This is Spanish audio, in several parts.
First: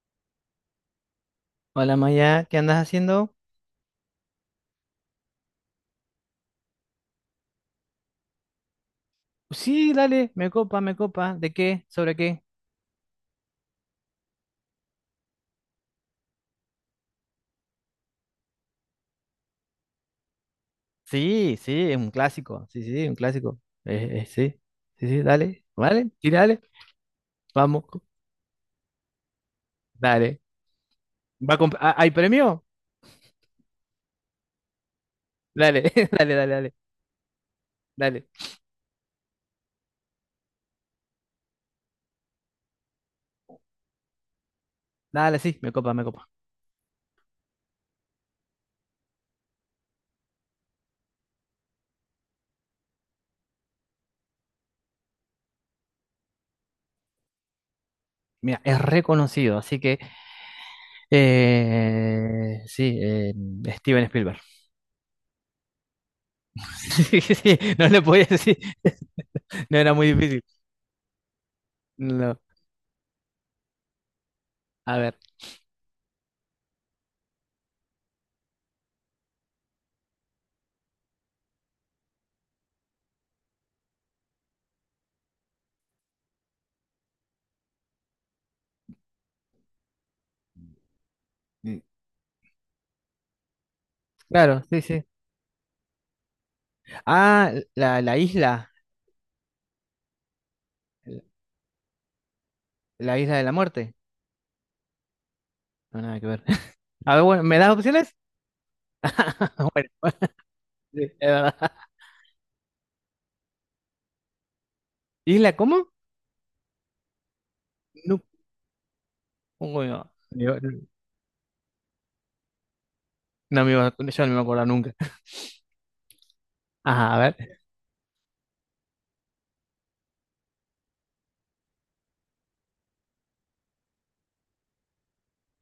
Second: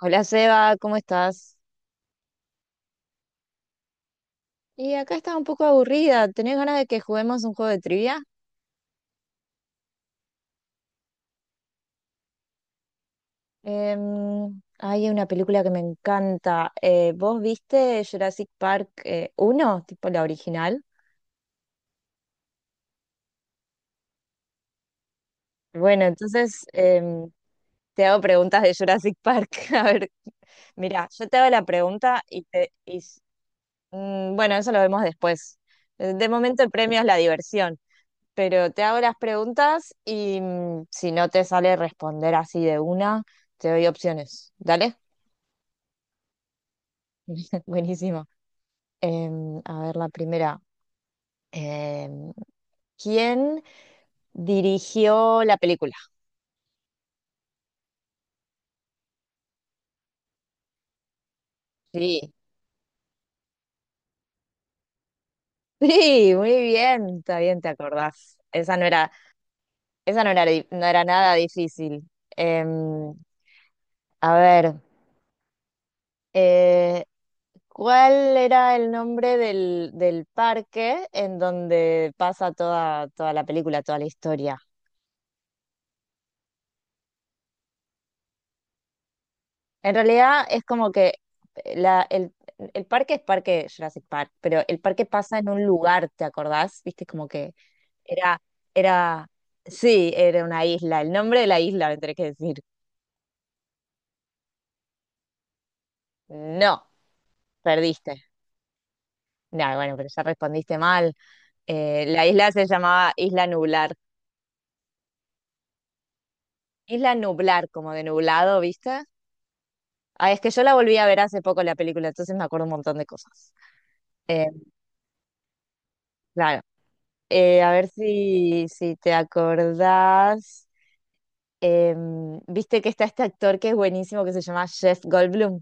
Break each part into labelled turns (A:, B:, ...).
A: Hola Seba, ¿cómo estás?
B: Hola Maya, ¿qué andas haciendo?
A: Y acá estaba un poco aburrida. ¿Tenés ganas de que juguemos un juego de trivia?
B: Sí, dale, me copa, me copa. ¿De qué? ¿Sobre qué?
A: Hay una película que me encanta. ¿Vos viste Jurassic Park 1, tipo la original?
B: Sí, sí, es un clásico. Sí, sí, un clásico. Sí, sí, sí, dale,
A: Bueno,
B: vale, sí, dale,
A: entonces
B: vamos,
A: te hago preguntas de Jurassic Park. A ver,
B: dale.
A: mira, yo te hago
B: ¿Va a
A: la
B: comp- ah, ¿Hay
A: pregunta y
B: premio?
A: te... y s- mm, bueno, eso lo vemos después.
B: Dale,
A: De
B: dale, dale,
A: momento el
B: dale,
A: premio es la diversión.
B: dale.
A: Pero te hago las preguntas y si no te sale responder así de una, te doy opciones. ¿Dale?
B: Dale, sí, me copa, me copa.
A: Buenísimo. A ver, la primera. Em, ¿Quién dirigió la película?
B: Mira, es reconocido, así que
A: Sí.
B: sí, Steven Spielberg.
A: Sí, muy bien,
B: Sí,
A: está
B: sí,
A: bien, te
B: no le podía
A: acordás.
B: decir, no era muy
A: Esa no
B: difícil.
A: era, di- No era nada difícil.
B: No,
A: Em, a ver,
B: a ver,
A: eh, ¿cuál era el nombre del parque en donde pasa toda la película, toda la historia? En realidad es como que eh, la, el, el parque es parque Jurassic Park,
B: claro,
A: pero
B: sí,
A: el
B: sí.
A: parque pasa en un lugar, ¿te acordás? Viste, como
B: Ah,
A: que
B: la
A: era,
B: isla.
A: era, sí, era una isla. El nombre de la isla me tenés que decir.
B: La isla de la muerte. No, nada que ver.
A: No,
B: A ver, bueno, ¿me das opciones?
A: perdiste. No,
B: Bueno,
A: bueno, pero ya respondiste
B: sí,
A: mal.
B: es verdad.
A: La isla se llamaba Isla Nublar.
B: ¿Isla cómo?
A: Isla Nublar, como de
B: No,
A: nublado, ¿viste?
B: bueno,
A: Ah, es que yo la volví a ver hace poco la película, entonces me acuerdo un montón de cosas.
B: yo no me
A: Eh,
B: acuerdo nunca.
A: claro.
B: Ajá, a ver.
A: A ver si te acordás. Viste que está este actor que es buenísimo que se llama Jeff Goldblum.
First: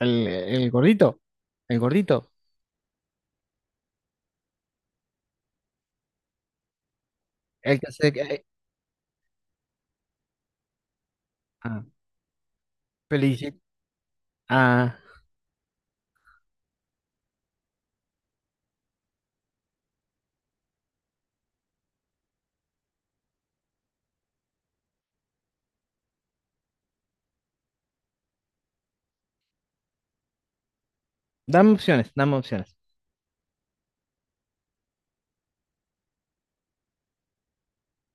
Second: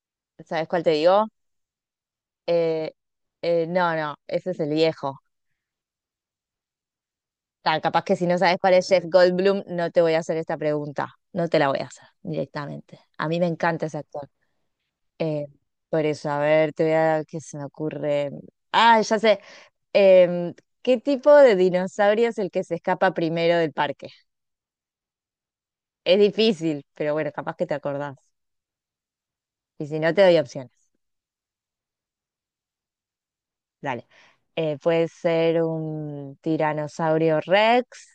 A: ¿Sabes
B: El
A: cuál te
B: gordito.
A: digo?
B: El gordito.
A: Eh, no, no, ese es el viejo.
B: El
A: Ta,
B: que
A: capaz
B: se...
A: que si no
B: eh,
A: sabes cuál es Jeff Goldblum, no te voy a hacer esta pregunta. No te la voy
B: Ah,
A: a hacer directamente. A mí me
B: Felicit-
A: encanta ese actor.
B: ah,
A: Eh, por eso, a ver, te voy a qué se me ocurre. Ah, ya sé. Em, ¿Qué tipo de dinosaurio es el que se escapa primero del parque? Es difícil, pero bueno, capaz que te acordás. Y si no, te doy opciones.
B: dame opciones, dame opciones.
A: Dale. Puede ser un tiranosaurio Rex,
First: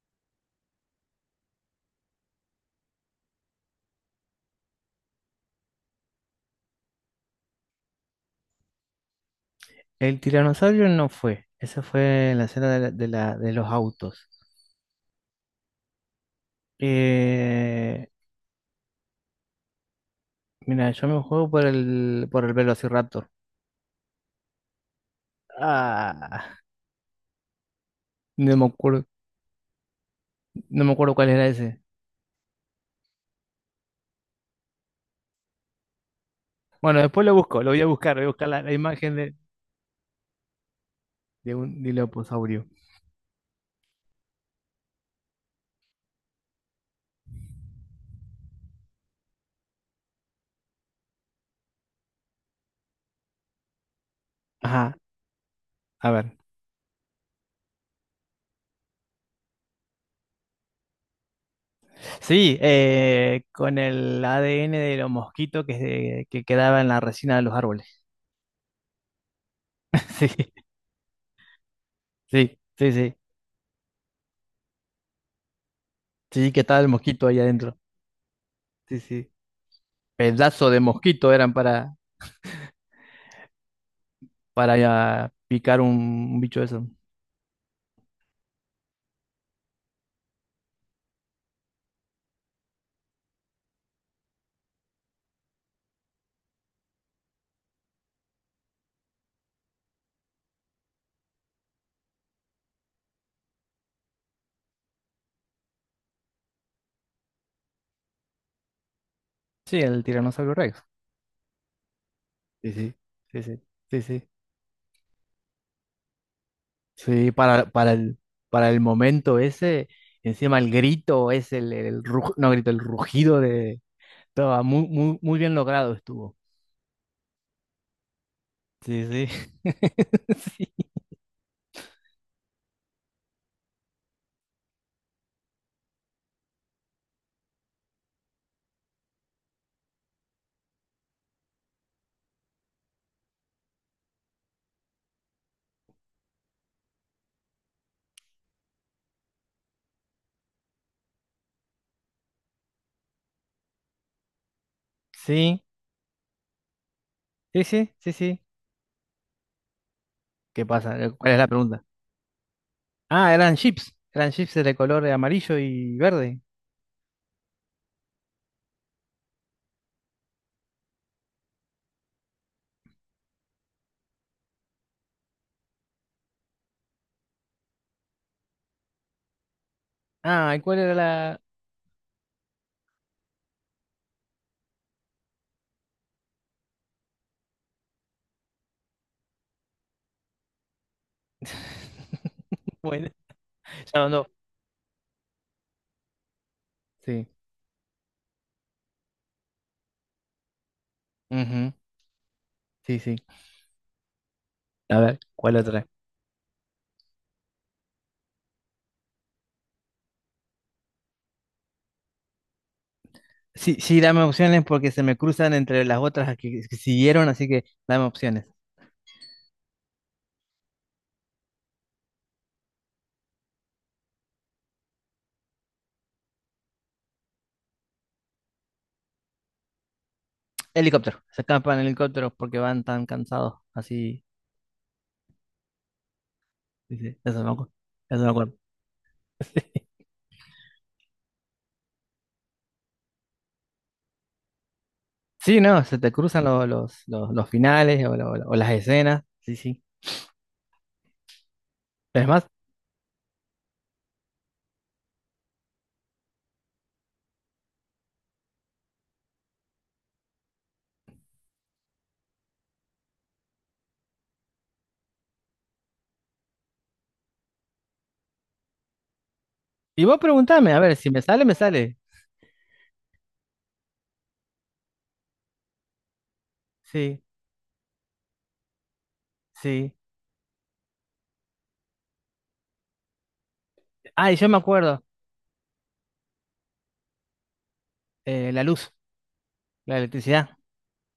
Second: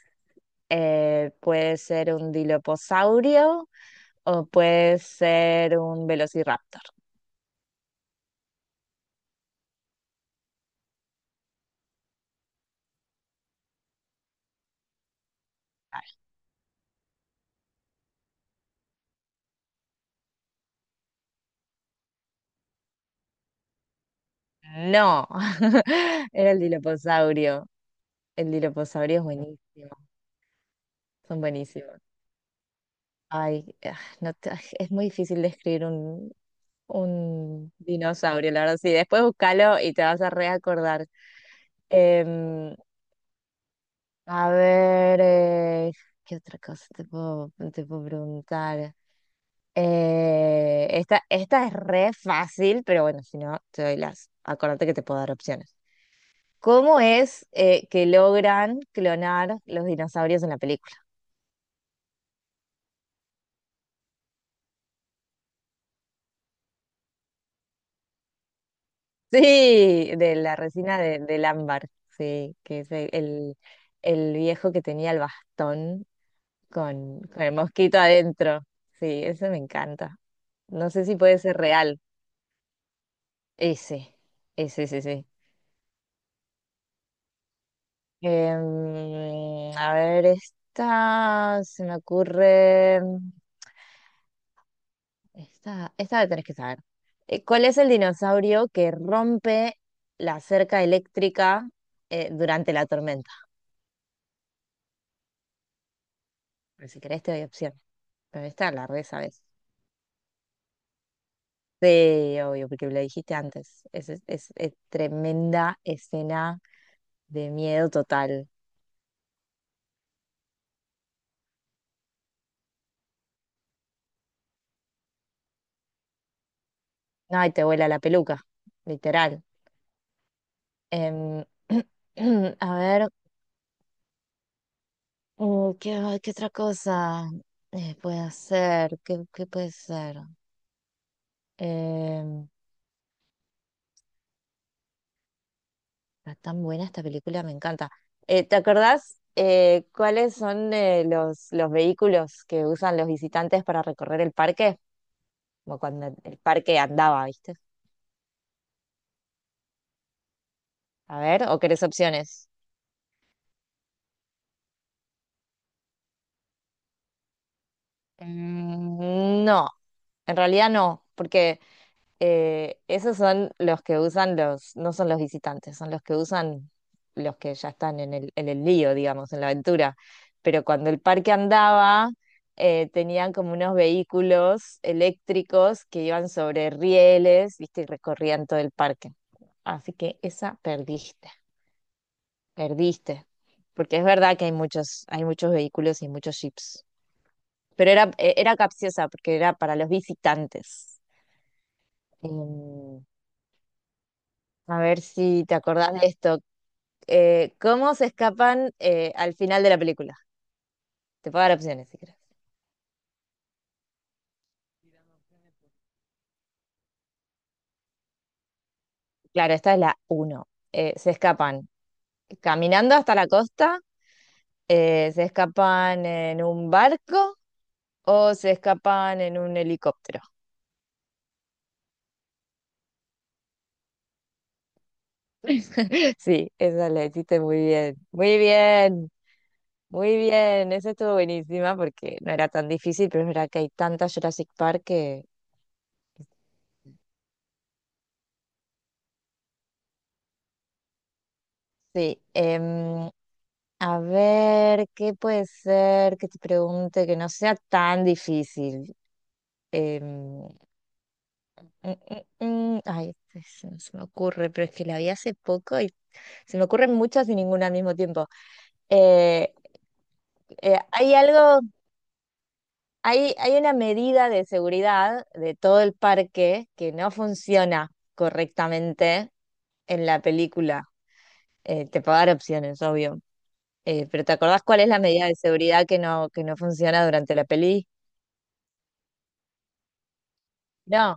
A: puede ser un diloposaurio o puede ser un velociraptor.
B: El tiranosaurio no fue. Esa fue la escena de, de, de los autos. Eh, mira, yo me juego por el Velociraptor.
A: Ay, no,
B: Ah,
A: era el diloposaurio. El
B: no me acuerdo,
A: diloposaurio es buenísimo.
B: no me acuerdo cuál
A: Son
B: era ese.
A: buenísimos. Ay, ah, no te- ah, es muy difícil describir
B: Bueno, después lo busco, lo
A: un
B: voy a buscar
A: dinosaurio,
B: la,
A: la
B: la
A: verdad. Sí,
B: imagen
A: después búscalo y te vas a reacordar.
B: de un diloposaurio.
A: Em, a ver, ¿qué otra cosa te puedo preguntar? Esta esta, es re fácil, pero bueno, si no, te doy las. Acuérdate que
B: Ajá,
A: te puedo dar opciones.
B: a ver.
A: ¿Cómo es que logran clonar los dinosaurios en la película?
B: Sí, con el ADN de los mosquitos que quedaba en la resina de los árboles.
A: Sí, de la resina del ámbar, sí,
B: Sí,
A: que
B: sí, sí,
A: es
B: sí.
A: el viejo que tenía el bastón
B: Sí, que estaba el mosquito ahí
A: con el
B: adentro.
A: mosquito adentro.
B: Sí,
A: Sí,
B: sí.
A: eso me encanta.
B: Pedazo de
A: No sé si
B: mosquito
A: puede
B: eran
A: ser real. Ese,
B: para
A: ese, sí.
B: ah, picar un bicho de eso.
A: A ver, esta se me ocurre. Esta la tenés que saber. ¿Cuál es el dinosaurio que rompe la cerca eléctrica durante la tormenta? Pero si querés, te doy opción. Pero esta la re sabes.
B: Sí, el tiranosaurio Rex.
A: Sí, obvio,
B: Sí,
A: porque
B: sí,
A: me lo dijiste
B: sí, sí,
A: antes.
B: sí, sí.
A: Es tremenda escena
B: Sí,
A: de miedo total.
B: para el momento ese, encima el grito, es el, no grito, el rugido de... Estaba muy, muy, muy bien logrado estuvo.
A: No, y te vuela la peluca,
B: Sí,
A: literal.
B: sí.
A: Em, a ver, qué otra cosa puede hacer? ¿Qué puede ser? Em, Está tan buena esta película, me encanta. ¿Te acordás cuáles son los vehículos que usan los visitantes para recorrer el parque?
B: Sí,
A: Como cuando el parque andaba, ¿viste?
B: sí, sí, sí, sí, sí. ¿Qué pasa?
A: A
B: ¿Cuál es
A: ver,
B: la
A: ¿o querés
B: pregunta?
A: opciones?
B: Ah, eran chips. Eran chips de color amarillo y verde.
A: No, en realidad no, porque esos son los que usan no son los visitantes, son los que usan los que ya están en el lío, digamos, en la aventura.
B: Ah, ¿y
A: Pero
B: cuál
A: cuando
B: era
A: el parque
B: la...?
A: andaba, tenían como unos vehículos eléctricos que iban sobre rieles, ¿viste? Y recorrían todo el parque. Así que esa perdiste,
B: Bueno,
A: perdiste. Porque es
B: ya no.
A: verdad que hay muchos vehículos y muchos jeeps.
B: Sí.
A: Pero era capciosa porque era para los visitantes.
B: Ujú, sí,
A: Em,
B: sí.
A: a
B: A
A: ver
B: ver,
A: si te
B: ¿cuál otra?
A: acordás de esto. ¿Cómo se escapan al final de la película? Te puedo dar opciones si quieres.
B: Sí, sí, dame opciones porque se me cruzan entre las otras que siguieron, así que dame opciones.
A: Claro, esta es la uno. Se escapan caminando hasta la costa, se escapan en un barco o se escapan en un helicóptero.
B: Helicóptero, se escapan en helicóptero porque van tan cansados, así,
A: Sí, esa la
B: dice, eso
A: hiciste
B: no me
A: muy
B: acuerdo,
A: bien.
B: eso no me
A: Muy
B: acuerdo.
A: bien, muy bien. Esa estuvo buenísima porque no era tan difícil, pero es verdad que hay tanta Jurassic Park que
B: Sí, no, se te cruzan los finales o, o las escenas, sí, sí.
A: sí.
B: Es más,
A: A ver, ¿qué puede ser que te pregunte que no sea tan difícil? Em, mm, mm, Ay, no se me ocurre, pero es que la vi hace poco y se me ocurren muchas y ninguna al mismo tiempo. Eh,
B: y vos preguntame, a ver, si
A: ¿Hay
B: me sale, me
A: algo?
B: sale.
A: Hay una medida de seguridad de todo el parque que no
B: Sí,
A: funciona correctamente
B: sí.
A: en la película. Te puedo dar opciones, obvio. Pero
B: Ah,
A: ¿te
B: y yo me
A: acordás cuál es la
B: acuerdo,
A: medida de seguridad que no funciona durante la peli?
B: la luz, la electricidad.
A: No.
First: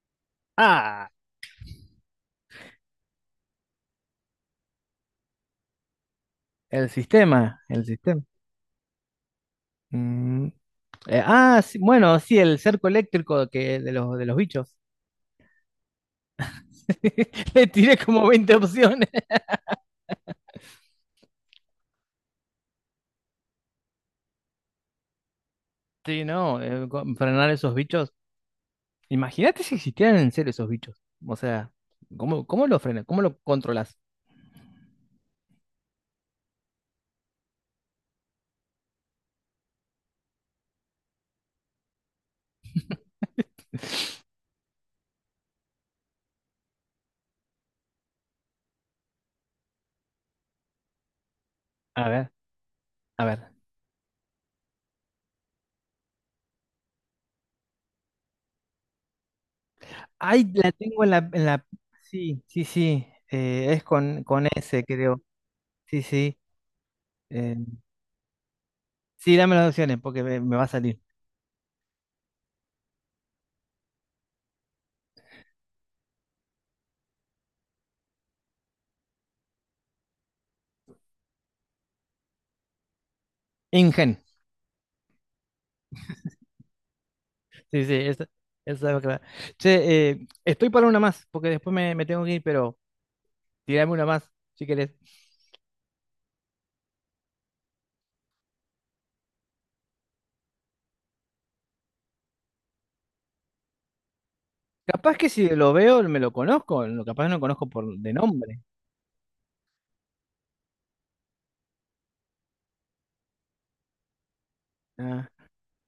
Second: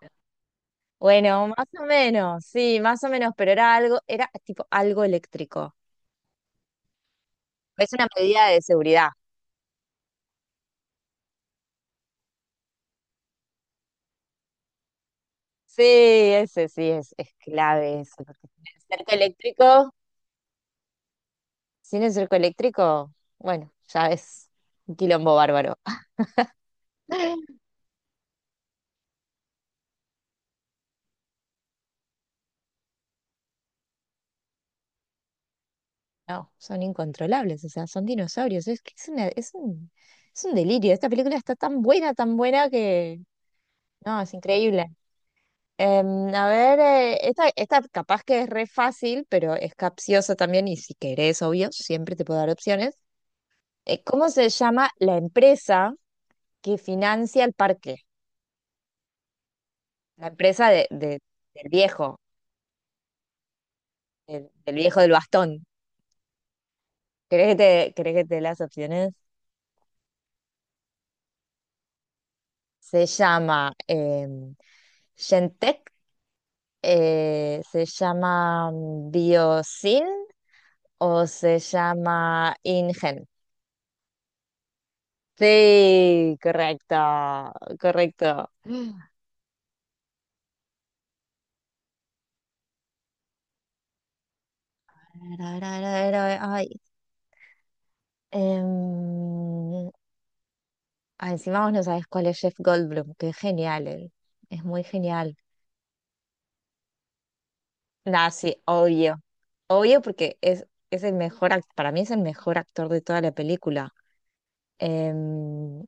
B: Ah,
A: Bueno, más o menos, sí, más o menos, pero era tipo algo eléctrico.
B: el sistema, el
A: Es una
B: sistema.
A: medida de seguridad.
B: Mm, eh, ah, sí, bueno, sí, el cerco eléctrico que, de los bichos.
A: Sí, ese sí es
B: Le tiré
A: clave eso,
B: como
A: porque
B: 20
A: sin el
B: opciones.
A: cerco eléctrico. Sin el cerco eléctrico, bueno, ya es un quilombo bárbaro.
B: Sí, no, frenar esos bichos. Imagínate si existieran en serio esos bichos. O sea, ¿cómo, cómo lo frenas? ¿Cómo lo controlas?
A: No, son incontrolables, o sea, son dinosaurios. Es que es un delirio. Esta película está tan buena que... No, es increíble. A ver, esta capaz que es re fácil, pero es capciosa también y si querés, obvio,
B: A
A: siempre te
B: ver,
A: puedo dar opciones.
B: a ver.
A: ¿Cómo se llama la empresa que financia el parque? La
B: Ay,
A: empresa
B: la tengo en la...
A: del viejo,
B: Sí, sí, sí. Eh, es con
A: del
B: S,
A: viejo del
B: creo.
A: bastón.
B: Sí, sí.
A: ¿Querés
B: Eh,
A: que querés que te dé las opciones?
B: sí, dame las opciones porque me va a salir.
A: Se llama Shentech, se llama Biosin o se llama InGen.
B: Ingen.
A: Sí, correcto,
B: Sí, sí, esa,
A: correcto. A
B: clave. Che, estoy para una más porque después me, me tengo que ir, pero... Tirame una más, si querés.
A: ver, a ver, a ver, a ver, a ver, ay, em, encima vos no sabés cuál es Jeff Goldblum, que es genial él, es muy
B: Capaz que
A: genial.
B: si lo veo me lo conozco, lo capaz no lo conozco por de
A: Nah, sí,
B: nombre.
A: obvio, obvio porque es para mí es el mejor actor de toda la película.
B: Ah,
A: Em,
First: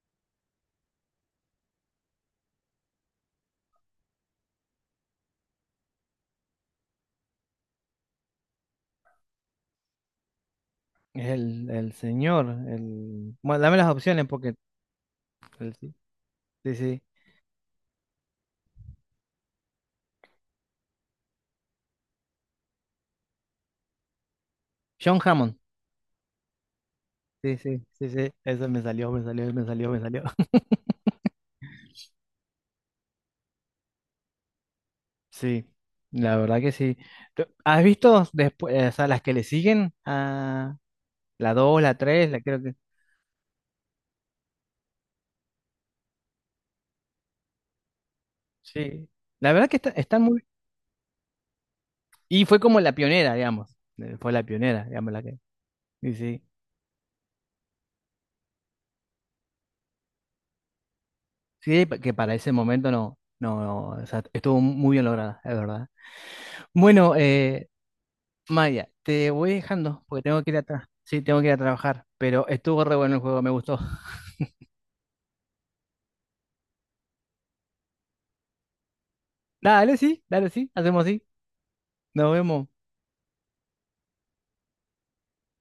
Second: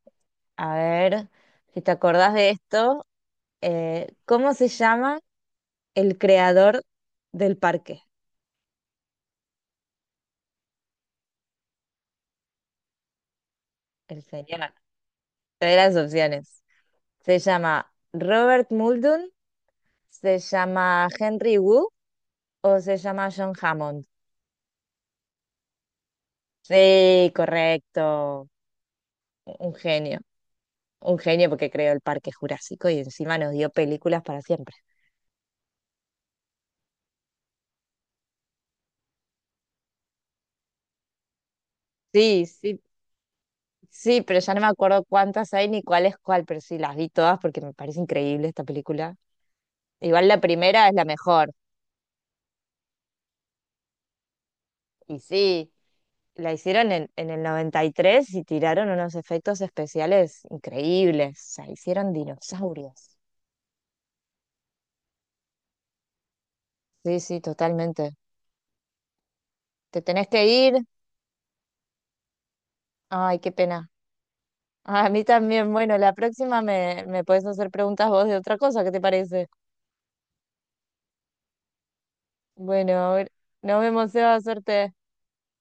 A: a ver, si te acordás de esto, ¿cómo se llama el creador del parque?
B: el señor, el... Bueno, dame las
A: El
B: opciones porque...
A: señor. Te doy
B: sí,
A: las opciones.
B: sí, sí.
A: ¿Se llama Robert Muldoon? ¿Se llama Henry Wu? ¿O se llama John Hammond?
B: John Hammond.
A: Sí,
B: Sí, sí, sí, sí.
A: correcto.
B: Eso me salió, me salió, me
A: Un
B: salió, me
A: genio.
B: salió.
A: Un genio porque creó el Parque Jurásico y encima nos dio películas para siempre.
B: Sí, la verdad que sí. ¿Has visto después, o sea, las que le siguen a la 2 la tres la
A: Sí,
B: creo que...
A: sí, sí, pero ya no me acuerdo cuántas hay ni cuál es cuál, pero sí, las vi todas porque me parece increíble esta
B: Sí,
A: película.
B: la verdad que están
A: Igual la
B: muy...
A: primera es la mejor.
B: Y fue como la pionera, digamos. Fue la pionera, digamos,
A: Y
B: la que...
A: sí,
B: Sí, sí.
A: la hicieron en el 93 y tiraron unos efectos especiales increíbles. O sea,
B: Sí,
A: hicieron
B: que para ese momento no,
A: dinosaurios.
B: no, no, o sea, estuvo muy bien lograda, es verdad. Bueno,
A: Sí, sí, totalmente.
B: Maya, te voy
A: ¿Te
B: dejando porque
A: tenés
B: tengo
A: que
B: que ir a
A: ir?
B: sí, tengo que ir a trabajar, pero estuvo re bueno el
A: Ay,
B: juego, me
A: qué
B: gustó.
A: pena. Ah, a mí también. Bueno, la próxima me puedes hacer preguntas vos de otra cosa, ¿qué te parece?
B: Dale, sí, hacemos así. Nos vemos.
A: Bueno, a ver nos vemos, Seba, suerte.